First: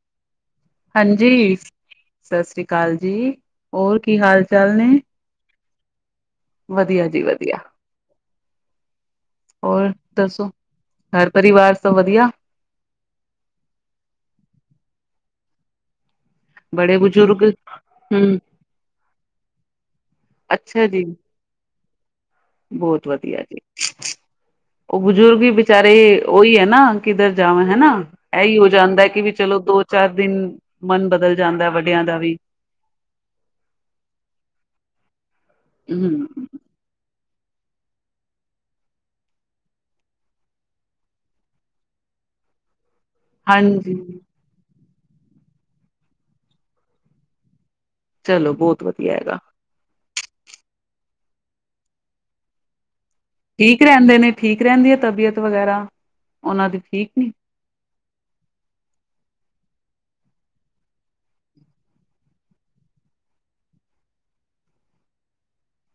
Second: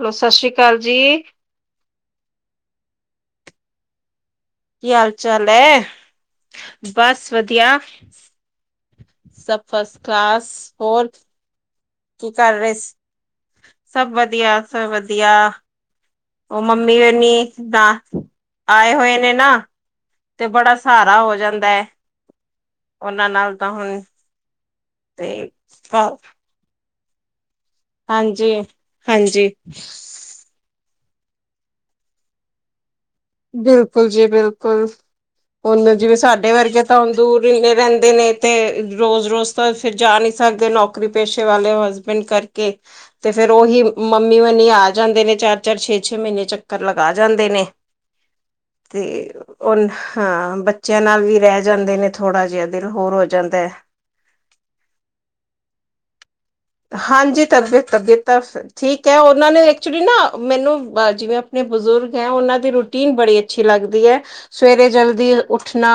ਲੋ, ਸਤਿ੍ਸ਼ੀ ਹਾਂਜੀ, ਸਤਿ ਸ੍ਰੀ ਅਕਾਲ ਜੀ। ਹੋਰ ਕੀ ਹਾਲ ਚਾਲ ਨੇ? ਕੀ ਹਾਲ-ਚਾਲ ਹੈ? ਵਧੀਆ ਜੀ ਬਸ ਵਧੀਆ। ਸਭ ਹੋਰ ਫਰਸਟ ਦੱਸੋ? ਕਲਾਸ। ਹੋਰ? ਘਰ ਪਰਿਵਾਰ ਸਭ ਵਧੀਆ ਕੀ ਕਰ ਰਹੇ ਸ? ਸਭ ਵਧੀਆ, ਸਭ ਵਧੀਆ। ਉਹ ਮੰਮੀ ਬੜੇ ਹੋਨੀ ਬਜ਼ੁਰਗ ਦਾਂ, ਹੂੰ, ਆਏ ਹੋਏ ਨੇ ਨਾ। ਤੇ ਬੜਾ ਅੱਛਾ ਜੀ। ਸਹਾਰਾ ਹੋ ਜਾਂਦਾ ਐ, ਬਹੁਤ ਉਹਨਾਂ ਵਧੀਆ ਨਾਲ ਜੀ, ਤਾਂ ਹੁਣ। ਉਹ ਤੇ ਬਜ਼ੁਰਗ ਹੀ ਬੀਚਾਰੇ ਉਹੀ ਹੈ ਨਾ, ਕਿੱਧਰ ਜਾਵਨ ਹੈਨਾ। ਹਾਂਜੀ ਇਹੀ ਹੋ ਜਾਂਦਾ ਕਿ ਵੀ ਹਾਂਜੀ ਚਲੋ, ਦੋ-ਚਾਰ ਦਿਨ ਮਨ ਬਦਲ ਜਾਂਦਾ ਵੱਡਿਆਂ ਦਾ ਵੀ। ਬਿਲਕੁਲ ਜੀ, ਬਿਲਕੁਲ। ਹੁਨ ਜਿਵੇਂ ਹੂੰ, ਸਾਡੇ ਵਰਗੇ ਤਾਂ ਦੂਰ ਇੰਨੇ ਰਹਿੰਦੇ ਨੇ, ਤੇ ਰੋਜ਼-ਰੋਜ਼ ਤਾਂ ਫਿਰ ਜਾ ਨਹੀਂ ਸਕਦੇ। ਨੌਕ ਕਰੀ ਪੇਸ਼ੇ ਵਾਲੇ ਹਸਬੈਂਡ ਕਰਕੇ, ਤੇ ਫਿਰ ਉਹੀ ਮੰਮੀ ਹਾਂਜੀ। ਮੰਮੀ ਓਨੀ ਆ ਜਾਂਦੇ ਨੇ ਚਾਰ-ਚਾਰ, ਛੇ-ਛੇ ਮਹੀਨੇ ਚੱਕਰ ਲਗਾ ਜਾਂਦੇ ਨੇ। ਚਲੋ ਬਹੁਤ ਵਧੀਆ ਤੇ, ਹੈਗਾ, ਓਨ, ਹਾਂ ਬੱਚਿਆਂ ਨਾਲ ਵੀ ਰਹਿ ਜਾਂਦੇ ਨੇ ਥੋੜਾ ਜਿਹਾ ਦਿਲ ਹੋਰ ਹੋ ਜਾਂਦਾ ਠੀਕ ਰਹਿੰਦੇ ਨੇ? ਠੀਕ ਰਹਿੰਦੀ ਹੈ, ਤਬੀਅਤ ਵਗੈਰਾ? ਉਹਨਾਂ ਦੀ ਠੀਕ ਨੀ? ਹਾਂਜੀ, ਤਬੀਅਤ-ਤਬੀਅਤ ਤਾਂ ਠੀਕ ਹੈ। ਉਹਨਾਂ ਨੇ ਐਕਚੁਲੀ ਨਾ ਮੈਨੂੰ ਜਿਵੇਂ ਜ ਬਜ਼ੁਰਗ ਹੈ ਉਹਨਾਂ ਦੀ ਰੂਟੀਨ ਬੜੀ ਅੱਛੀ ਲੱਗਦੀ ਹੈ, ਸਵੇਰੇ ਜਲਦੀ ਉੱਠਣਾ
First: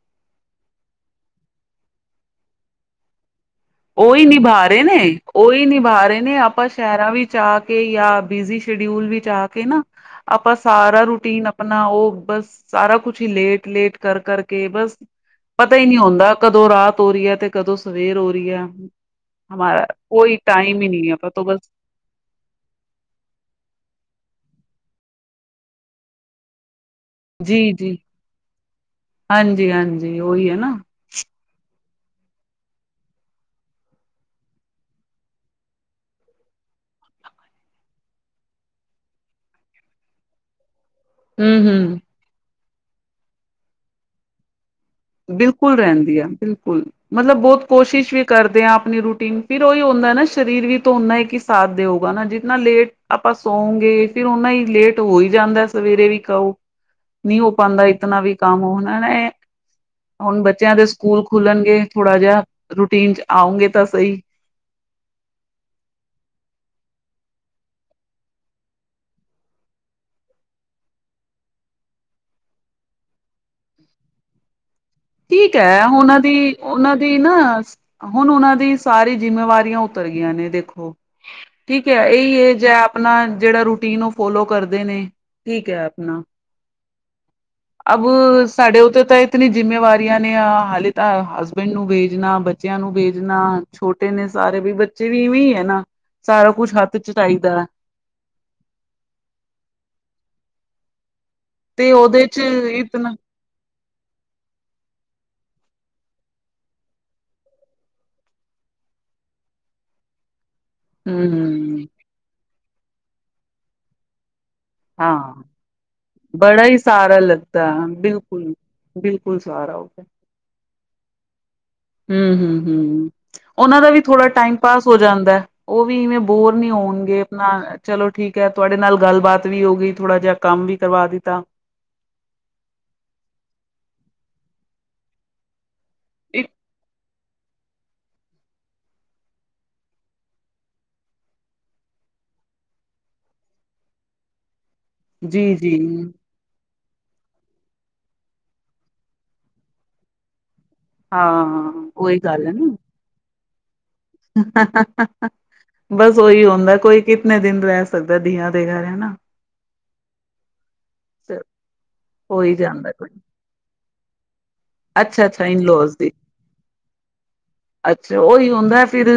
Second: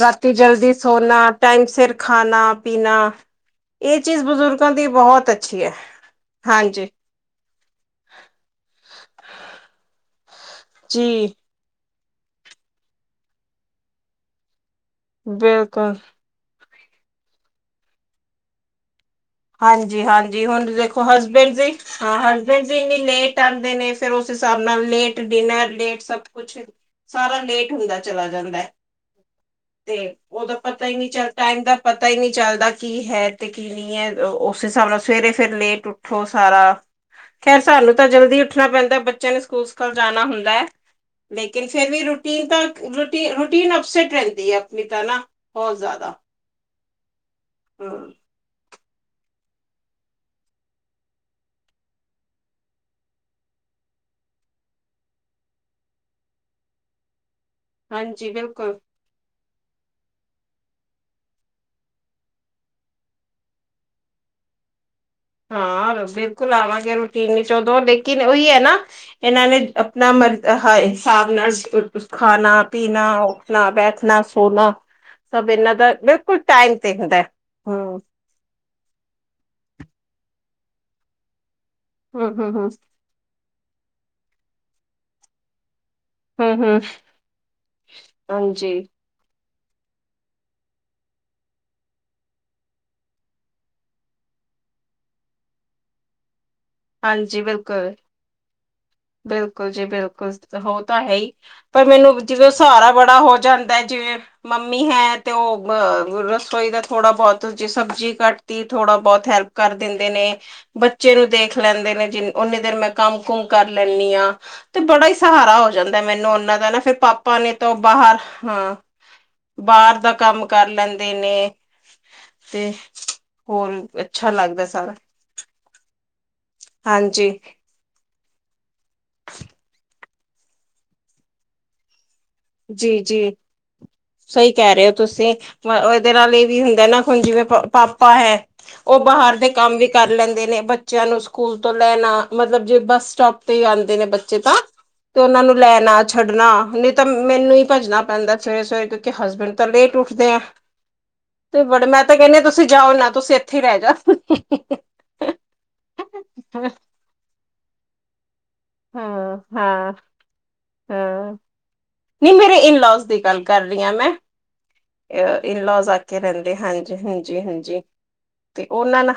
ਰਾਤੀ ਜਲਦੀ ਸੋਨਾ, ਟਾਈਮ ਸਿਰ ਖਾਣਾ-ਪੀਣਾ, ਇਹ ਚੀਜ਼ ਉਹੀ ਬਜ਼ੁਰਗ ਨਿਭਾ ਨੇ ਨਹੀਂ, ਉਹੀ ਨਿਭਾ ਰਹੇ ਨੇ ਆਪਾਂ ਹਾਂਜੀ ਸ਼ਹਿਰ ਆ ਵਿੱਚ ਆ ਕੇ ਜਾਂ ਬਿਜ਼ੀ ਸ਼ਡਿਊਲ ਵਿੱਚ ਆ ਕੇ ਨਾ, ਆਪਾਂ ਸਾਰਾ ਜੀ ਰੂਟੀਨ ਅਪ ਆਪਣਾ ਉਹ ਬਸ ਸਾਰਾ ਕੁਛ ਹੀ ਲੇਟ-ਲੇਟ ਕਰ ਕਰਕੇ ਬਸ ਪਤਾ ਹੀ ਬਿਲਕੁਲ ਨਹੀਂ ਹੁੰਦਾ ਕਦੋਂ ਰਾਤ ਹੋ ਰਹੀ ਹੈ ਤੇ ਕਦੋਂ ਸਵੇਰ ਹੋ ਰਹੀ ਹੈ। ਹਮਾਰਾ ਕੋਈ ਹਾਂਜੀ-ਹਾਂਜੀ, ਹੁਣ ਟਾਈਮ ਹੀ ਦੇਖੋ ਨਹੀਂ ਹੈ ਆਪਾਂ ਤੋਂ ਹਸਬੈਂਡ ਬਸ ਦੀ ਹਾਂ ਹਸਬੈਂਡ ਵੀ ਇੰਨੀ ਲੇਟ ਆਉਂਦੇ ਨੇ, ਫਿਰ ਉਸ ਹਿਸਾਬ ਨਾਲ ਲੇਟ ਡਿਨਰ ਲੇਟ ਸਭ ਕੁਛ। ਸਾਰਾ ਜੀ ਲੇਟ ਜੀ ਹੁੰਦਾ ਚਲਾ ਜਾਂਦਾ ਹੈ। ਹਾਂਜੀ ਤੇ ਹਾਂਜੀ ਉਹੀ ਉਹਦਾ ਹੈ ਨਾ ਪਤਾ ਹੀ ਨਹੀਂ ਚੱਲ ਟਾਈਮ ਦਾ ਪਤਾ ਹੀ ਨਹੀਂ ਚੱਲਦਾ, ਕੀ ਹੈ ਤੇ ਕੀ ਨਹੀਂ ਹੈ। ਉਸ ਹਿਸਾਬ ਨਾਲ ਸਵੇਰੇ ਫੇਰ ਲੇਟ ਉੱਠੋ ਸਾਰਾ। ਖੈਰ, ਸਾਨੂੰ ਤਾਂ ਜਲਦੀ ਉੱਠਣਾ ਪੈਂਦਾ। ਬੱਚਿਆਂ ਨੂੰ ਸਕੂਲ-ਸਕਾਲ ਜਾਣਾ ਹੁੰਦਾ ਹੈ। ਹੂੰ ਲੇਕਿਨ ਫਿਰ ਹੂੰ ਵੀ ਰੂਟੀਨ ਤਾਂ, ਰੂਟੀਨ ਅਪਸੈਟ ਰਹਿੰਦੀ ਹੈ ਆਪਣੀ ਤਾਂ ਨਾ। ਬਿਲਕੁਲ ਬਹੁਤ ਜ਼ਿਆਦਾ ਰਹਿੰਦੀ ਆ ਬਿਲਕੁਲ। ਮਤਲਬ ਬਹੁਤ ਹਮ ਕੋਸ਼ਿਸ਼ ਵੀ ਕਰਦੇ ਹਾਂ ਆਪਣੀ ਰੂਟੀਨ। ਫਿਰ ਉਹੀ ਹੁੰਦਾ ਨਾ ਸਰੀਰ ਵੀ ਤਾਂ ਉਨਾ ਹੀ ਇੱਕ ਸਾਥ ਦੇਊਗਾ ਨਾ ਜਿਤਨਾ ਲੇਟ ਆਪਾਂ ਸੌਗੇ। ਫਿਰ ਉਹਨਾ ਹੀ ਲੇਟ ਹੋ ਹੀ ਜਾਂਦਾ, ਸਵੇਰੇ ਵੀ ਕਹੋ। ਨਹੀਂ ਹੋ ਪਾਉਂਦਾ ਇਤਨਾ ਹਾਂਜੀ ਵੀ ਕੰਮ ਬਿਲਕੁਲ ਹੁਨ ਨ ਏ। ਹੁਣ ਬੱਚਿਆਂ ਦੇ ਸਕੂਲ ਖੁੱਲਣਗੇ, ਥੋੜ੍ਹਾ ਜਿਹਾ ਰੂਟੀਨ ਚ ਆਉਗੇ ਤਾਂ ਸਹੀ। ਹਾਂ, ਬਿਲਕੁਲ ਆਵਾਂਗੇ ਰੂਟੀਨ ਚ ਓਦੋ, ਲੇਕਿਨ ਉਹੀ ਹੈ ਨਾ ਇਹਨਾਂ ਨੇ ਆਪਣਾ ਮਰ ਹਿਸਾਬ ਨਾਲ ਖਾਣਾ-ਪੀਣਾ ਓ ਠਨਾ-ਬੈਠਨਾ, ਸੋਨਾ। ਠੀਕ ਹੈ, ਉਹਨਾਂ ਦੀ, ਉਹਨਾਂ ਦੀ ਹੁੰਦਾ ਨਾ ਹਮ ਹੁਣ ਉਹਨਾਂ ਦੀ ਸਾਰੀ ਜਿੰਮੇਵਾਰੀਆਂ ਉਤਰ ਗਈਆਂ ਨੇ, ਦੇਖੋ। ਠੀਕ ਹੈ, ਇਹੀ ਹਮ ਹਮ ਏਜ ਹਮ ਏ ਆਪ ਪਣਾ ਜਿਹੜਾ ਰੂਟੀਨ ਉਹ ਫੋਲੋ ਕਰਦੇ ਨੇ, ਠੀਕ ਹੈ ਆਪਣਾ ਹਮ ਹਮ ਅਬ, ਹਾਂਜੀ ਸਾਡੇ ਉਤੇ ਤਾਂ ਇਤਨੀ ਜਿੰਮੇਵਾਰੀ ਟਿਯਾਂ ਨੇ ਹਾਲੇ ਤਾਂ, ਹਸਬੈਂਡ ਨੂੰ ਵੇਜਣਾ, ਬੱਚਿਆਂ ਨੂੰ ਵੇਜਣਾ, ਛੋਟੇ ਨੇ ਸਾਰੇ ਵੀ, ਬਚ [unintelligible] ਵੀਵੇਂ ਹੈ ਨਾ, ਸਾਰਾ ਕੁੱਛ ਹੱਥ ਚ ਹਾਂਜੀ, ਚਾਹੀਦਾ ਬਿਲਕੁਲ। ਬਿਲਕੁਲ ਜੀ ਬਿਲਕੁਲ। ਉਹ ਤਾਂ ਹੈ ਹੀ। ਪਰ ਤੇ ਮੈਨੂੰ ਉਹਦੇ ਚ ਜਿਵੇਂ ਸਹਾਰਾ ਇਤਨਾ ਬੜਾ ਹੋ ਜਾਂਦਾ ਏ ਜਿਵੇਂ ਮੰਮੀ ਹੈ ਤੇ ਉਹ ਅ ਰਸੋਈ ਦਾ ਥੋੜਾ-ਬਹੁਤ ਜੇ ਸਬਜ਼ੀ ਕੱਟ ਤੀ ਥੋੜਾ-ਬਹੁਤ ਹੈਲਪ ਕਰ ਦਿੰਦੇ ਨੇ। ਬੱਚੇ ਨੂੰ ਦੇਖ ਹਮ ਲੈਂਦੇ ਨੇ ਜਿੰ, ਉਓਨੀ ਦੇਰ ਮੈਂ ਕੰਮ-ਕੁਮ ਕਰ ਲੈਂਦੀ ਹਾਂ। ਤੇ ਬੜਾ ਹੀ ਹਾਂ ਸਹਾਰਾ ਹੋ ਜਾਂਦਾ ਮੈਨੂੰ ਉਹਨਾਂ ਬੜਾ ਦਾ ਹੀ ਨਾ। ਫੇਿਰ ਸਾਰਾ ਪਾਪਾ ਨੇ ਤਾਂ ਲੱਗਦਾ ਓ ਬਾਹਰ, ਬਿਲਕੁਲ ਹਾਂ। ਬਿਲਕੁਲ ਸ ਬਾਹਰ ਦਾ ਕੰਮ ਕਰ ਲੈਂਦੇ ਨੇ। ਹੂ ਹੂ ਤੇ ਹੂ ਹੂ ਹੋਰ ਉਹਨਾਂ ਦਾ ਵੀ ਥੋੜ੍ਹਾ ਅੱਛਾ ਟਾਈਮ ਲੱਗਦਾ ਪਾਸ ਸਾਰਾ ਹੋ ਜਾਂਦਾ। ਉਹ ਵੀ ਇਵੇਂ ਬੋਰ ਨੀ ਹੋਣਗੇ ਹਾਂਜੀ ਆਪਣਾ ਚਲੋ ਠੀਕ ਹੈ ਤੁਹਾਡੇ ਨਾਲ ਗੱਲਬਾਤ ਵੀ ਹੋ ਗਈ ਥੋੜਾ ਜਿਹਾ ਕੰਮ ਵੀ ਕਰਵਾ ਦਿੱਤਾ। ਜੀ-ਜੀ, ਸਹੀ ਕਹਿ ਰਹੇ ਹੋ ਤੁਸੀਂ, ਮ ਇਹਦੇ ਨਾਲ ਇਹ ਵੀ ਹੁੰਦਾ ਨਾ ਹੁਣ ਜਿਵੇਂ ਪਾਪਾ ਹੈ ਉਹ ਬਾਹਰ ਦੇ ਕੰਮ ਵੀ ਕਰ ਲੈਂਦੇ ਨੇ। ਬੱਚਿਆਂ ਨੂੰ ਸਕੂਲ ਤੋਂ ਲੈਣਾ, ਮਤਲਬ ਜੇ ਬੱਸ ਸਟੋਪ ਹੀ ਆਉਂਦੇ ਨੇ ਬੱਚੇ ਤਾਂ, ਤੇ ਉਹਨਾ ਜੀ ਨੂੰ ਜੀ ਲੈਣਾ-ਛੱਡਣਾ ਨਿ ਤ ਮੈਨੂੰ ਹੀ ਭੱਜਣਾ ਪੈਂਦਾ ਸਵੇਰੇ-ਸਵੇਰੇ ਕਿਉਂਕਿ ਹਸਬੈਂਡ ਤਾਂ ਲੇਟ ਉੱਠਦੇ ਆ। ਤੇ ਹਾਂ ਬੜੇ। ਮੈਂ ਤਾਂ ਉਹੀ ਕਹਨਿਆ ਗੱਲ ਹੈ ਤੁਸੀਂ ਜਾਓ ਨਾ, ਤੁਸੀਂ ਇੱਥੇ ਹੀ ਰਹਿ ਜਾ। ਬਸ ਉਹੀ ਹੁੰਦਾ, ਕੋਈ ਕਿਤਨੇ ਦਿਨ ਰਹਿ ਸਕਦਾ ਧੀਆਂ ਦੇ ਘਰ ਹਨਾ ਹਾਂ, ਹਾਂ। ਹਾਂ, ਨਹੀਂ ਹੋ ਹੀ ਮੇਰੇ ਜਾਂਦਾ ਇਨਲਾਜ਼ ਕੋਈ ਦੀ ਗੱਲ ਕਰ ਰਹੀ ਹਾਂ ਮੈਂ। ਤੇ ਅੱਛਾ ਅੱਛਾ ਇਨਲਾਜ਼ ਇਨਲੋਸ ਆ ਦੀ ਕੇ ਰਹਿੰਦੇ ਹਾਂਜੀ ਹਾਂਜੀ ਹਾਂਜੀ ਅੱਛਾ ਉਹੀ ਤੇ ਹੁੰਦਾ ਉਹਨਾਂ ਫਿਰ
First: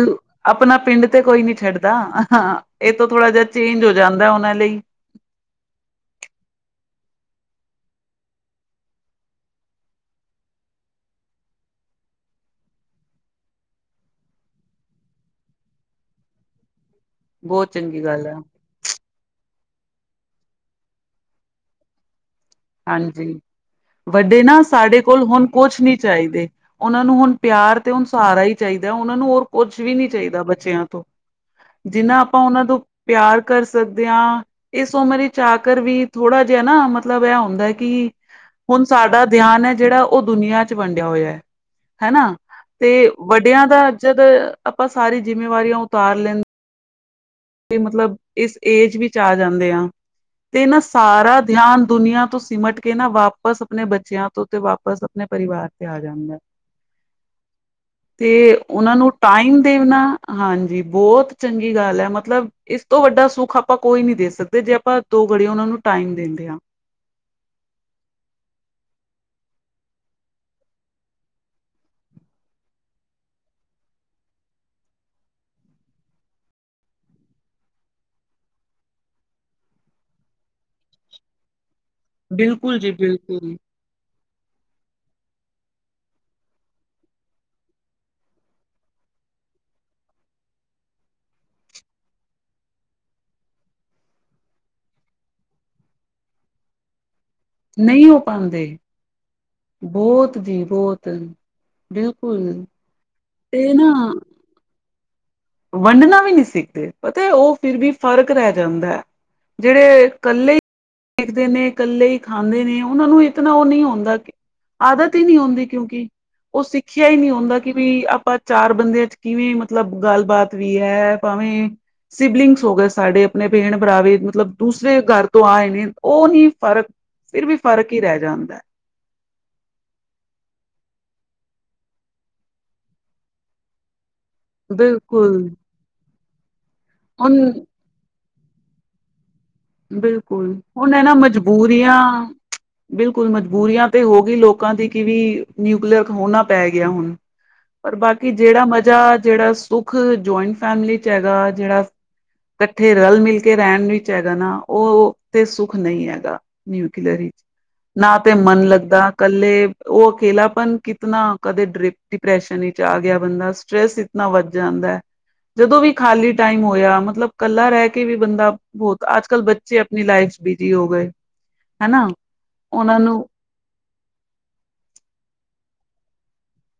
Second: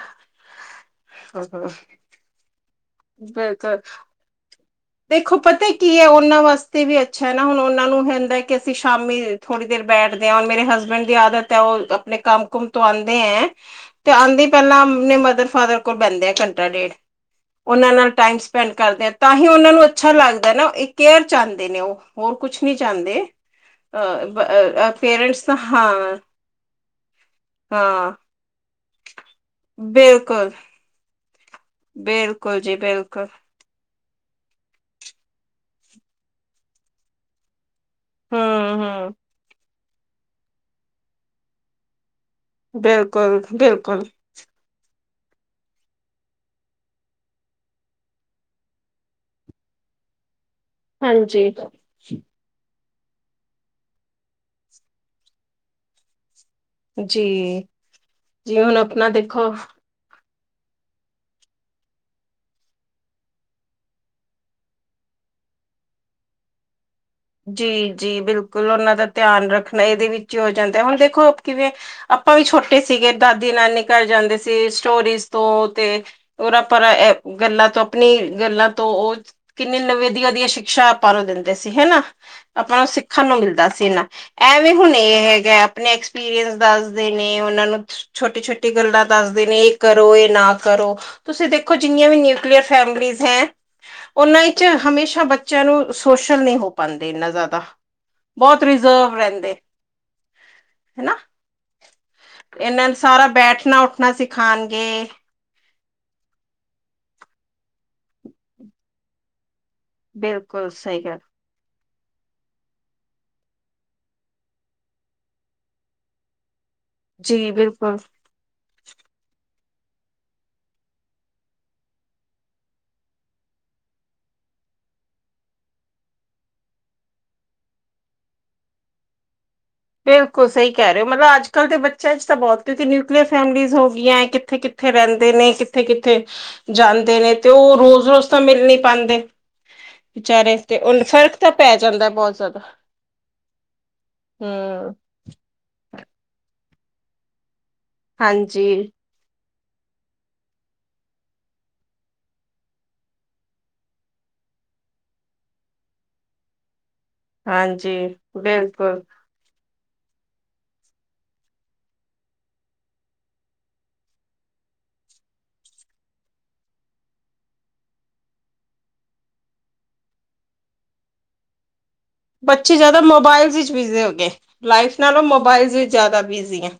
ਆਪਣਾ ਪਿੰਡ ਤੇ ਹਾਂ ਕੋਈ ਨੀ ਹਾਂ ਛੱਡਦਾ ਇਹ ਤੋਂ ਥੋੜ੍ਹਾ ਜਿਹਾ ਬਿਲਕੁਲ ਚੇਂਜ ਹੋ ਜਾਂਦਾ ਉਹਨਾਂ ਲਈ। ਦੇਖੋ ਪਤਾ ਕੀ ਹੈ ਉਹਨਾਂ ਵਾਸਤੇ ਵੀ ਅੱਛਾ ਹੈ ਨਾ ਹੁਣ ਉਹਨਾਂ ਨੂੰ ਹੁੰਦਾ ਕਿ ਸ਼ਾਮੀ, ਥੋੜੀ ਦੇਰ ਬੈਠਦੇ ਆ ਹੁਨ ਮੇਰੇ ਹਸਬੈਂਡ ਦੀ ਆਦਤ ਹੈ ਉਹ ਆਪਣੇ ਕੰਮ ਕੁਮ ਤੋਂ ਆਂਦੇ ਹੈ, ਤੇ ਆਂਦੇ ਈ ਪਹਿਲਾਂ ਆਪਣੇ ਮਦਰ ਫਾਦਰ ਕੋਲ ਬਹਿੰਦੇ ਆ ਘੰਟਾ ਡੇਢ। ਬਹੁਤ ਉਹਨਾ ਚੰਗੀ ਨਾਲ ਗੱਲ ਹੈ ਟਾਈਮ ਸਪੈਂਡ ਕਰਦੇ ਆ ਤਾਂ ਹੀ ਉਹਨਾ ਨੂੰ ਅੱਛਾ ਲੱਗਦਾ ਨਾ ਇਹ ਕੇਅਰ ਚਾਹੁੰਦੇ ਨੇ ਉਹ। ਹੋਰ ਕੁਛ ਨਹੀਂ ਚਾਹੁੰਦੇ। ਹਾਂਜੀ ਵੱਡੇ ਨਾ ਅ ਸਾਡੇ ਕੋਲ ਪੇਰੈਂਟਸ ਹੁਣ ਤਾਂ ਕੁਛ ਹਾਂ ਨੀ ਚਾਹੀਦੇ ਉਹਨਾਂ ਨੂੰ ਹੁਣ ਪਿਆਰ ਤੇ ਹੁਣ ਹਾਂ ਸਹਾਰਾ ਹੀ ਚਾਹੀਦਾ ਉਹਨਾਂ ਨੂੰ ਹੋਰ ਕੁੱਝ ਵੀ ਨੀ ਚਾਹੀਦਾ ਬਿਲਕੁਲ ਬੱਚਿਆਂ ਤੋਂ ਜਿੰਨਾ ਆਪਾਂ ਬਿਲਕੁਲ ਉਹਨਾਂ ਜੀ ਤੋਂ ਬਿਲਕੁਲ ਪਿਆਰ, ਕਰ ਸਕਦੇ ਹਾਂ ਇਸ ਉਮਰ ਚ ਆਕਰ ਵੀ ਥੋੜਾ ਜਿਹਾ ਨਾ ਮਤਲਬ ਇਹ ਹੁੰਦਾ ਕਿ ਹਮ ਹੁਣ ਹਮ ਸਾਡਾ ਧਿਆਨ ਹੈ ਜੇੜਾ ਉਹ ਦੁਨੀਆਂ ਚ ਵੰਡਿਆ ਹੋਇਆ ਹੈ। ਹੈਣਾ ਤੇ ਬਿਲਕੁਲ ਵੱਡਿਆਂ ਦਾ ਬਿਲਕੁਲ ਜਦ ਆਪਾਂ ਸਾਰੀ ਜਿੰਮੇਵਾਰੀਆਂ ਉਤਾਰ ਲੈਂਦੇ ਤੇ ਮਤਲਬ ਇਸ ਏਜ ਵਿੱਚ ਆ ਜਾਂਦੇ ਆ ਤੇ ਨਾ ਸਾਰਾ ਹਾਂਜੀ ਧਿਆਨ, ਦੁਨੀਆਂ ਤੋਂ ਸਿਮਟ ਕੇ ਨਾ ਵਾਪਸ ਆਪਣੇ ਬੱਚਿਆਂ ਤੋਂ ਤੇ ਵਾਪਸ ਆਪਣੇ ਪਰਿਵਾਰ ਤੇ ਆ ਜਾਂਦਾ। ਜੀ ਤੇ ਜੀ ਹੁਣ ਉਹਨਾਂ ਆਪਣਾ ਨੂੰ ਦੇਖੋ ਟਾਈਮ ਦੇਣਾ, ਹਾਂਜੀ ਬਹੁਤ ਚੰਗੀ ਗੱਲ ਹੈ ਮਤ ਮਤਲਬ ਇਸ ਤੋਂ ਵੱਡਾ ਸੁੱਖ ਆਪਾਂ ਕੋਈ ਨੀ ਦੇ ਸਕਦੇ ਜੇ ਆਪਾਂ ਦੋ ਘੜੀ ਉਹਨਾ ਨੂੰ ਟਾਈਮ ਦਿੰਨੈ ਆਂ। ਜੀ ਜੀ ਬਿਲਕੁਲ ਉਹਨਾਂ ਦਾ ਧਿਆਨ ਰੱਖਣਾ ਇਹਦੇ ਵਿੱਚ ਹੀ ਹੋ ਜਾਂਦਾ ਹੁਣ ਦੇਖੋ ਕਿਵੇਂ, ਆਪਾਂ ਵੀ ਛੋਟੇ ਸੀਗੇ ਦਾਦੀ ਨਾਨੀ ਘਰ ਜਾਂਦੇ ਸੀ ਸਟੋਰੀਜ਼ ਤੋਂ ਤੇ, ਉਰਾ ਪਰਾ ਐਹ ਗੱਲਾਂ ਤੋਂ ਆਪਣੀ ਗੱਲਾਂ ਤੋਂ ਉਹ, ਕਿੰਨੀ ਨਵੀ ਵਦੀਆ ਵਦੀਆ ਸ਼ਿਕਸ਼ਾ ਆਪਾਂ ਨੂੰ ਦਿੰਦੇ ਸੀ ਹੈਣਾ ਆਪਾਂ ਬਿਲਕੁਲ ਨੂੰ ਜੀ ਸਿੱਖਣ ਨੂੰ ਬਿਲਕੁਲ। ਮਿਲਦਾ ਸੀ ਇੰਨਾ। ਐਵੇਂ ਹੁਣ ਇਹ ਹੈਗਾ ਆਪਣੇ ਐਕਸਪੀਰੀਅੰਸ ਦੱਸਦੇ ਨੇ ਉਹਨਾਂ ਨੂੰ। ਛੋਟੀ ਛੋਟੀ ਗੱਲਾਂ ਦੱਸਦੇ ਨੇ ਇਹ ਕਰੋ ਇਹ ਨਾ ਕਰੋ। ਤੁਸੀਂ ਦੇਖੋ ਜਿੰਨੀਆਂ ਵੀ ਨਿਊਕਲੀਅਰ ਫੈਮਲੀਜ਼ ਹੈ, ਉਹਨਾਂ ਵਿੱਚ ਹਮੇਸ਼ਾ ਬੱਚਿਆਂ ਨੂੰ ਸੋਸ਼ਲ ਨਹੀਂ ਹੋ ਪਾਂਦੇ ਇੰਨਾ ਜ਼ਿਆਦਾ ਨਹੀਂ ਹੋ ਪਾਉਂਦੇ ਬਹੁਤ ਰਿਜ਼ਰਵ ਰਹਿੰਦੇ। ਬਹੁਤ ਜੀ ਬਹੁਤ ਹਨਾ ਬਿਲਕੁਲ। ਇਹਨਾਂ ਨੂੰ ਸਾਰਾ ਤੇ ਬੈਠਣਾ ਨਾ ਉੱਠਣਾ ਸਿਖਾਉਣਗੇ, ਵੰਡਣਾ ਵੀ ਨਹੀਂ ਸਿੱਖਦੇ ਪਤਾ ਉਹ ਫਿਰ ਵੀ ਫ਼ਰਕ ਰਹਿ ਜਾਂਦਾ ਹੈ। ਜਿਹੜੇ ਇਕੱਲੇ ਬਿਲਕੁਲ ਸਹੀ ਗੱਲ [unintelligible] ਨੇ, ਇਕੱਲੇ ਹੀ ਖਾਂਦੇ ਨੇ ਉਹਨਾਂ ਨੂੰ ਇਤਨਾ ਉਹ ਨਹੀਂ ਹੋਂਦਾ ਆਦਤ ਹੀ ਨਹੀਂ ਹੁੰਦੀ ਕਿਉਂਕਿ। ਉਹ ਸਿੱਖਿਆ ਹੀ ਨਹੀਂ ਜੀ ਹੁੰਦਾ ਕਿ ਬਿਲਕੁਲ ਬਈ ਆਪਾਂ ਚਾਰ ਬੰਦਿਆਂ ਚ ਕਿਵੇਂ ਮਤਲਬ, ਗੱਲਬਾਤ ਵੀ ਹੈ ਭਾਵੇਂ, ਸਿਬਲਿੰਗਸ ਹੋ ਗਏ ਸਾਡੇ ਆਪਣੇ ਭੈਣ ਭਰਾ ਵੀ ਮਤਲਬ ਦੂਸਰੇ ਘਰ ਤੋਂ ਆਏ ਨੇ ਉਹ ਨਹੀਂ ਫਰਕ ਫ਼ਿਰ ਵੀ ਫ਼ਰਕ ਹੀ ਰਹਿ ਜਾਂਦਾ। ਬਿਲਕੁਲ ਸਹੀ ਕਹਿ ਰਹੇ ਹੋ ਮਤਲਬ ਅੱਜ ਕੱਲ੍ਹ ਦੇ ਬੱਚਿਆਂ ਚ ਤਾਂ ਬਹੁਤ ਕਿਉਂਕਿ ਨਿਊਕਲੀਅਰ ਫੈਮਿਲੀਜ਼ ਹੋ ਗਈਆਂ ਹੈ। ਕਿੱਥੇ ਕਿੱਥੇ ਰਹਿੰਦੇ ਬਿਲਕੁਲ ਨੇ ਕਿੱਥੇ ਕਿੱਥੇ ਜਾਂਦੇ ਨੇ ਹੁਣ ਤੇ ਉਹ ਰੋਜ਼ ਰੋਜ਼, ਮਿਲ ਨੀ ਪਾਉਂਦੇ ਬਿਲਕੁਲ ਵਿਚਾਰੇ ਤੇ ਹੁਣ ਉਹਨੂੰ ਇਹ ਨਾ ਫ਼ਰਕ ਤਾਂ ਪੈ ਮਜਬੂਰੀਆਂ ਜਾਂਦਾ ਬਹੁਤ ਜ਼ਿਆਦਾ ਬਿਲਕੁਲ ਮਜਬੂਰੀਆਂ ਤੇ ਹੋ ਗਈ ਲੋਕਾਂ ਦੀ ਹਮ ਕਿ ਵੀ ਨਿਊਕਲੀਅਰ ਹੋਣਾ ਪੈ ਗਿਆ ਹੁਣ ਪਰ ਬਾਕੀ ਜਿਹੜਾ ਹਾਂਜੀ ਮਜ਼ਾ ਜਿਹੜਾ ਸੁੱਖ ਜੁਆਇੰਟ ਫੈਮਲੀ ਚ ਹੈਗਾ ਜਿਹੜਾ ਇਕੱਠੇ ਰਲ ਮਿਲ ਕੇ ਰਹਿਣ ਵਿੱਚ ਹੈਗਾ ਨਾ ਉਹ ਤੇ ਸੁੱਖ ਨਹੀਂ ਹੈਗਾ ਨਿਊਕਲੀਅਰ ਵਿੱਚ ਹਾਂਜੀ ਨਾ ਤੇ ਮਨ ਬਿਲਕੁਲ ਲੱਗਦਾ, ਇਕੱਲੇ ਉਹ ਅਕੇਲਾਪਨ ਕਿਤਨਾ ਕਦੇ ਡਿ ਡਿਪਰੈਸ਼ਨ ਵਿਚ ਆ ਗਿਆ ਬੰਦਾ ਸਟਰ੍ਰੈਸ ਇਤਨਾ ਵੱਧ ਜਾਂਦਾ ਹੈ ਜਦੋਂ ਵੀ ਖਾਲੀ ਟਾਈਮ ਹੋਇਆ ਮਤਲਬ ਇਕੱਲਾ ਰਹਿ ਕੇ ਵੀ ਬੰਦਾ ਬਹੁਤ ਆਜ ਕੱਲ ਬੱਚੇ ਆਪਣੀ ਲਾਈਫ ਚ ਬਿਜੀ ਹੋ ਗਏ ਨੇ ਹੈਣਾ। ਬੱਚੇ ਜ਼ਿਆਦਾ ਮੋਬਾਇਲਸ ਵਿੱਚ ਬਿਜ਼ੀ ਹੋ ਗਏ ਲਾਈਫ ਨਾਲੋਂ ਮੋਬਾਇਲ ਵਿੱਚ ਜ਼ਿਆਦਾ ਬਿਜ਼ੀ ਹੈ।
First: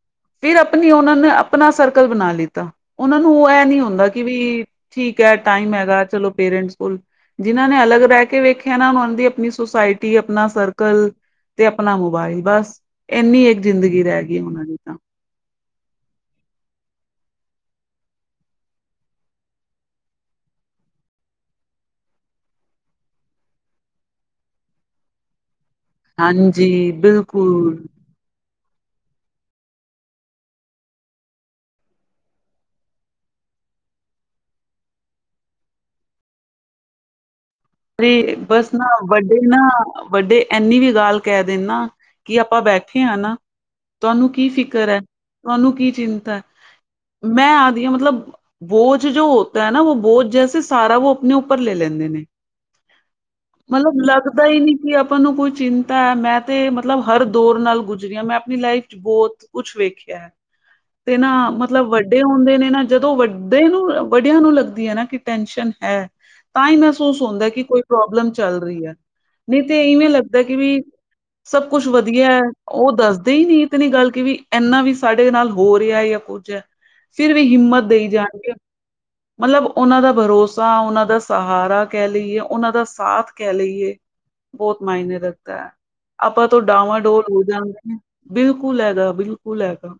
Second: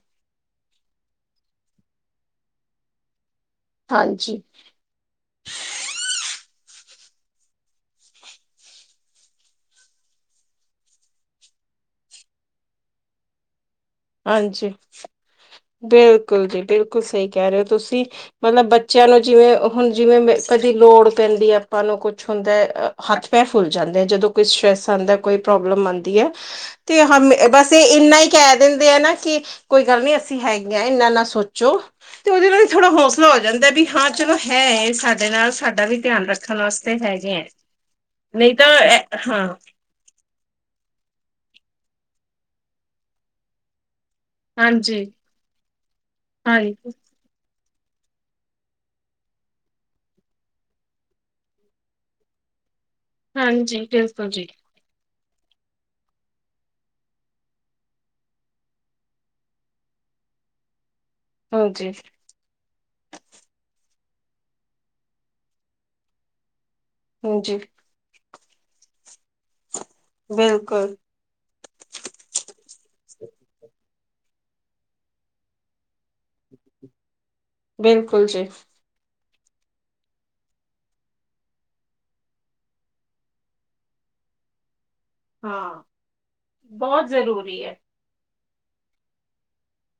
ਫੇਰ ਆਪਣੀ ਉਹਨਾਂ ਨੇ ਆਪਣਾ ਸਰਕਲ ਬਣਾ ਲਿੱਤਾ ਉਹਨਾਂ ਨੂੰ ਐਹ ਨੀ ਹੁੰਦਾ ਕਿ ਹਾਂਜੀ। ਬਈ, ਠੀਕ ਹੈ ਟਾਈਮ ਹੈਗਾ ਚਲੋ ਪੇਰੈਂਟਸ ਕੋਲ। ਜਿਨਾਂ ਨੇ ਅਲੱਗ ਬਹਿ ਕੇ ਵੇਖਿਆ ਨਾ ਉਹਨਾਂ ਦੀ ਆਪਣੀ ਸੁਸਾਇਟੀ ਆਪਣਾ ਸਰਕਲ, ਤੇ ਆਪਣਾ ਮੋਬਾਈਲ ਬਸ ਇੰਨੀ ਇੱਕ ਜ਼ਿੰਦਗੀ ਦਾ ਹਾਂਜੀ ਬਿਲਕੁਲ ਜੀ ਬਿਲਕੁਲ ਸਹੀ ਕਹਿ ਰਹੇ ਹੋ ਤੁਸੀਂ ਮਤਲਬ ਬੱਚਿਆਂ ਨੂੰ ਜਿਵੇਂ ਹੁਣ ਜਿਵੇਂ ਕਦੀ ਲੋੜ ਪੈਂਦੀ ਆਪਾਂ ਨੂੰ ਕੁੱਛ ਹੁੰਦਾ ਹੱਥ ਪੈ ਫੁੱਲ ਜਾਂਦੇ ਆ ਜਦੋਂ ਕੋਈ ਸਟਰੈੱਸ ਆਉਦਾ ਕੋਈ ਪ੍ਰੋਬਲਮ ਆਉਂ ਹਾਂਜੀ ਤੇ ਹਮ ਬਸ ਬਿਲਕੁਲ ਇਹ ਇੰਨਾ ਹੀ ਕਹਿ ਦਿੰਦੇ ਆ ਨਾ ਕਿ ਕੋਈ ਕਵੇ ਅਸੀਂ ਹੈਗੇ ਹ ਇਨਾ ਨਾ ਸੋਚੋ ਤੇ ਉਹਦੇ ਨਾਲ ਵੀ ਥੋੜਾ ਹੌਸਲਾ ਹੋ ਜਾਂਦਾ ਵੀ ਹਾਂ ਚਲੋ ਹੈ ਸਾਡੇ ਨਾਲ ਸਾਡਾ ਵੀ ਧਿਆਨ ਰੱਖ ਰਖਣ ਵਾਸਤੇ ਹੈਗੇ ਹੈ ਅ ਨਹੀਂ ਬੱਸ ਤਾਂ ਨਾ ਵਡੇ ਹਾਂ ਨਾ ਵੱਡੇ ਇੰਨੀ ਵੀ ਗੱਲ ਕਹਿ ਦਿੰਨ ਨਾ ਕਿ ਆਪਾਂ ਬੈਠੇ ਹਾਂ ਨਾ ਤੁਹਾਨੂੰ ਕੀ ਫਿਕਰ ਹੈ ਹਾਂਜੀ ਤੁਹਾਨੂੰ ਕੀ ਚਿੰਤਾ ਹੈ ਹਾਂਜੀ, ਮੈਂ ਆਦੀ ਹਾਂ ਮਤਲਬ ਬੋਝ ਜੋ ਹੋਤਾ ਹੈ ਨਾ ਉਹ ਬੋਝ ਜੈਸੇ ਸਾਰਾ ਵ ਆਪਣੇ ਉੱਪਰ ਲੈ ਲੈਂਦੇ ਨੇ ਹਾਂਜੀ ਮਤਲਬ ਬਿਲਕੁਲ ਲੱਗਦਾ ਜੀ। ਹੀ ਨਹੀਂ ਵੀ ਆਪਾਂ ਨੂੰ ਕੋਈ ਚਿੰਤਾ ਹੈ ਮੈਂ ਤੇ ਮਤਲਬ ਹਰ ਦੌਰ ਨਾਲ ਗੁਜਰੀ ਹ ਮੈਂ ਆਪਣੀ ਲਾਈਫ ਚ ਬਹੁਤ ਕੁਛ ਵੇਖਿਆ ਹੈ ਤੇ ਨਾ ਮਤਲਬ ਹਾਂਜੀ, ਵੱਡੇ ਹੁੰਦੇ ਨੇ ਨਾ ਜਦੋਂ ਵੱਡੇ ਨੂੰ ਵੱਡਿਆਂ ਨੂੰ ਲੱਗਦੀ ਹੈ ਨਾ ਕਿ ਟੈਸ਼ਨ ਹੈ ਤਾਂ ਹੀ ਮਹਿਸੂਸ ਹੁੰਦਾ ਹਾਂਜੀ ਕਿ ਕੋਈ ਪ੍ਰੋਬਲਮ ਚੱਲ ਰਹੀ ਹੈ ਨਹੀਂ ਤੇ ਇਵੇਂ ਲੱਗਦਾ ਕਿ ਵੀ ਬਿਲਕੁਲ, ਸਭ ਕੁਛ ਵਧੀਆ ਹੈ ਉਹ ਦੱਸਦੇ ਹੀ ਨਹੀਂੀ ਇਹ ਤਾਂ ਨ ਗੱਲ ਕਿ ਵੀ ਇੰਨਾ ਵੀ ਸਾਡੇ ਨਾਲ ਹੋ ਰਿਹਾ ਜਾਂ ਕੁੱਝ ਹੈ [unintelligible] ਫਿਰ ਵੀ ਹਿੰਮਤ ਦੇਈ ਬਿਲਕੁਲ ਜੀ। ਜਾਣਗੇ ਮਤਲਬ ਉਹਨਾਂ ਦਾ ਭਰੋਸਾ ਉਹਨਾਂ ਦਾ ਸਹਾਰਾ ਕਹਿ ਲਈਏ ਉਹਨਾਂ ਦਾ ਸਾਥ ਕਹਿ ਲਈਏ ਬਹੁਤ ਮਾਇਨੇ ਰੱਖਦਾ ਹਾਂ, ਆਪਾਂ ਤੋਂ ਡਾਵਾਂ ਬਹੁਤ ਡੋਲ ਹੋ ਜ਼ਰੂਰੀ ਜਾਣ ਐ। ਬਿਲਕੁਲ ਹੈਗਾ ਬਿਲਕੁਲ ਹੈਗਾ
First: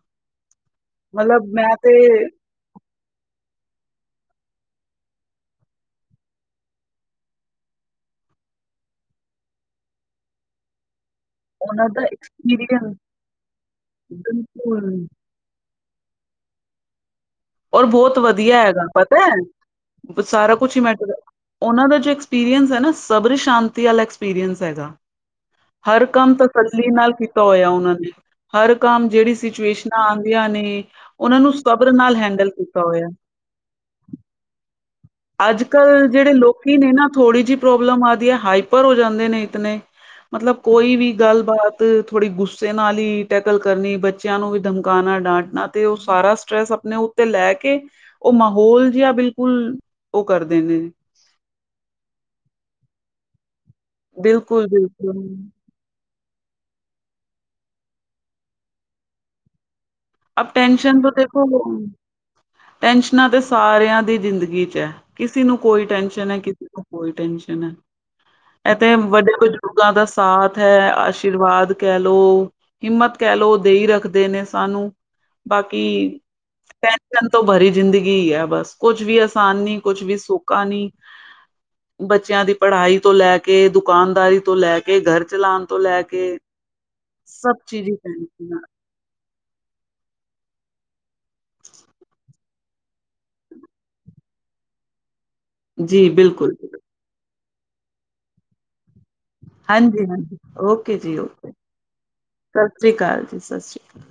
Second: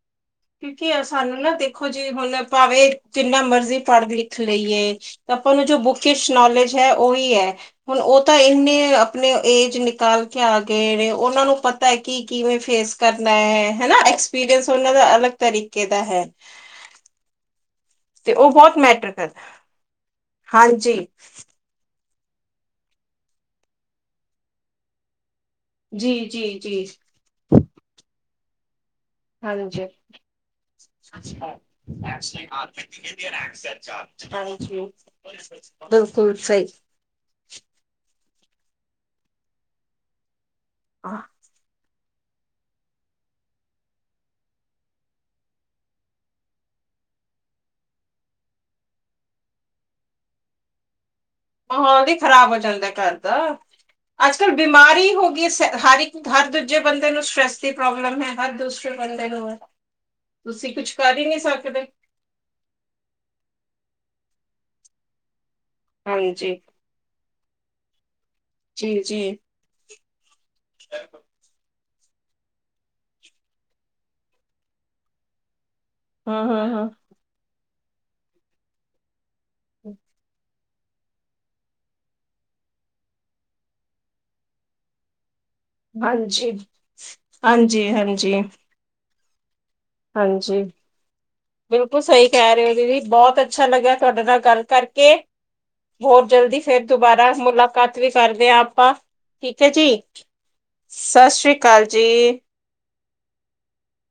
ਕਿਉਂਕਿ ਸਾਨੂੰ ਮਤਲਬ ਨਾ ਮੈਂ ਦੇਖੋ ਤੇ ਜੀ ਹੁਣ ਭਾਵੇਂ ਜਿੰਨਾ ਮਰਜ਼ੀ ਪੜ੍ਹ ਲਿਖ ਲਈਏ ਆਪਾਂ ਨੂੰ ਜੋ ਬੁਕਿਸ਼ ਨੌਲੇਜ ਹੈ ਉਹੀ ਹੈ ਹੁਣ ਉਹ ਤਾਂ ਇੰਨੇ ਆਪਣੇ ਏਜ ਨਿਕਾਲ ਆ ਗਏ ਨੇ ਉਹਨਾਂ ਨੂੰ ਪਤਾ ਹੈ ਦਾ ਕੀ ਕਿਵੇਂ ਫੇਸ ਐਕਸਪੀਰੀਅੰਸ ਕਰਨਾ ਹੈ ਹਨਾ ਐਕਸਪੀਰੀਅੰਸ ਉਹਨਾਂ ਬਿਲਕੁਲ ਦਾ ਅਲੱਗ ਤਰੀਕੇ ਦਾ ਹੈ ਔਰ ਬਹੁਤ ਤੇ ਉਹ ਵਧੀਆ ਬਹੁਤ ਹੈਗਾ ਮੈਟਰ ਪਤਾ ਕਰਦਾ ਹੈ ਸਾਰਾ ਕੁਛ ਹੀ ਹਾਂਜੀ, ਮੈਟਰ ਉਹਨਾਂ ਦਾ ਜੋ ਐਕਸਪੀਰੀਅੰਸ ਹੈ ਨਾ ਸਬਰ ਸ਼ਾਂਤੀ ਵਾਲਾ ਐਕਸਪੀਰੀਅੰਸ ਹੈਗਾ ਹਰ ਜੀ, ਕੰਮ ਤਾਂ ਜੀ, ਜੀ। ਤੱਲੀ ਨਾਲ ਕੀਤਾ ਹੋਇਆ ਉਹਨਾਂ ਨੇ ਹਰ ਕੰਮ ਜਿਹੜੀ ਹਾਂਜੀ, ਸਿਚੁਏਸ਼ਨਾਂ ਆਉਂਦੀਆਂ ਨੇ ਉਹਨਾਂ ਨੂੰ ਸਬਰ ਨਾਲ ਹੈਂਡ ਹਾਂਜੀ ਅੱਜ ਕੱਲ੍ਹ ਜਿਹੜੇ ਬਿਲਕੁਲ ਸਹੀ। ਲੋਕੀ ਨੇ ਨਾ ਥੋੜ੍ਹੀ ਜਿਹੀ ਪ੍ਰੋਬਲਮ ਆਦੀ ਹੈ ਹਾਈਪਰ ਹੋ ਜਾਂਦੇ ਨੇ ਇਤਨੇ ਮਤਲਬ ਕੋਈ ਵੀ ਗੱਲਬਾਤ ਥੋੜ੍ਹੀ ਗੁੱਸੇ ਨਾਲ ਹੀ ਟੈਕਲ ਕਰਨੀ, ਬੱਚਿਆਂ ਨੂੰ ਵੀ ਧਮਕਾਉਣਾ ਡਾਂਟਣਾ ਅਤੇ ਉਹ ਸਾਰਾ ਸਟਰੈਸ ਆਪਣੇ ਤੇ ਲੈ ਕੇ ਉਹ ਮਾਹੌਲ ਜਿਹਾ ਬਿਲਕੁਲ ਉਹ ਕਰਦੇ ਨੇ ਮਾਹੌਲ ਵੀ ਖ਼ਰਾਬ ਹੋ ਜਾਂਦਾ ਘਰ ਦਾ, ਅੱਜ ਕੱਲ ਬਿਲਕੁਲ ਬਿਮਾਰੀ ਬਿਲਕੁਲ ਹੋ ਗਈ ਸ ਹਰ ਇੱਕ ਹਰ ਦੂਜੇ ਬੰਦੇ ਨੂੰ ਸਟਰ੍ਰੈਸ ਦੀ ਪ੍ਰੋਬਲਮ ਹੈ ਹਰ ਦੂਸਰੇ ਬੰਦੇ ਨੂੰ ਅ ਤੁਸੀਂ ਕੁਛ ਟੈਨਸ਼ਨ ਤੋਂ ਕਰ ਹੀ ਨਹੀਂ ਦੇਖੋ ਸਕਦੇ ਟੈਨਸ਼ਨਾਂ ਤੇ ਸਾਰਿਆਂ ਦੀ ਜ਼ਿੰਦਗੀ ਚ ਹੈ ਕਿਸੇ ਨੂੰ ਕੋਈ ਟੈਨਸ਼ਨ ਹੈ ਹਾਂਜੀ ਕੋਈ ਟੈਂਸ਼ਨ ਹੈ ਇਹ ਤੇ ਜੀ ਜੀ ਵੱਡੇ ਕੁਛ ਬਜ਼ੁਰਗਾਂ ਦਾ ਸਾਥ ਹੈ ਆਸ਼ੀਰਵਾਦ ਕਹਿ ਲਓ ਹਿੰਮਤ ਕਹਿ ਲਓ ਦੇਈ ਰੱਖਦੇ ਨੇ ਸਾਨੂੰ ਬਾਕੀ ਹਮ ਹਾ ਤੋਂ ਭਰੀ ਜ਼ਿੰਦਗੀ ਹੀ ਹੈ ਬਸ ਕੁਛ ਵੀ ਆਸਾਨ ਨੀ ਕੁਛ ਵੀ ਸੋਕਾਾ ਨੀ ਬੱਚਿਆਂ ਦੀ ਪੜ੍ਹਾਈ ਤੋਂ ਲੈ ਕੇ ਦੁਕਾਨਦਾਰੀ ਤੋਂ ਲੈ ਕੇ ਘਰ ਚਲਾਉਣ ਤੋਂ ਲੈ ਕੇ ਹਾਂਜੀ ਸਭ ਚੀਜ਼ ਹਾਂਜੀ ਹੀ ਪੈ ਹਾਂਜੀ ਹਾਂਜੀ ਬਿਲਕੁਲ ਸਹੀ ਕਹਿ ਰਹੇ ਹੋ ਦੀਦੀ ਬਹੁਤ ਅੱਛਾ ਲੱਗਿਆ ਤੁਹਾਡੇ ਨਾਲ ਗੱਲ ਕਰਕੇ ਆ। ਜੀ ਹੋਰ ਬਿਲਕੁਲ, ਜਲਦੀ ਫਿਰ ਦੁਬਾਰਾ ਮੁਲਾਕਾਤ ਵੀ ਕਰਦੇ ਹਾਂ ਆਪਾਂ ਠੀਕ ਹੈ ਜੀ, ਹਾਂਜੀ-ਹਾਂਜੀ, ਓਕੇ ਜੀ ਸਤਿ ਓਕੇ, ਸ੍ਰੀ ਅਕਾਲ ਜੀ ਸਤਿ ਸ਼੍ਰੀ ਅਕਾਲ ਜੀ, ਸਤਿ ਸ਼੍ਰੀ ਅਕਾਲ।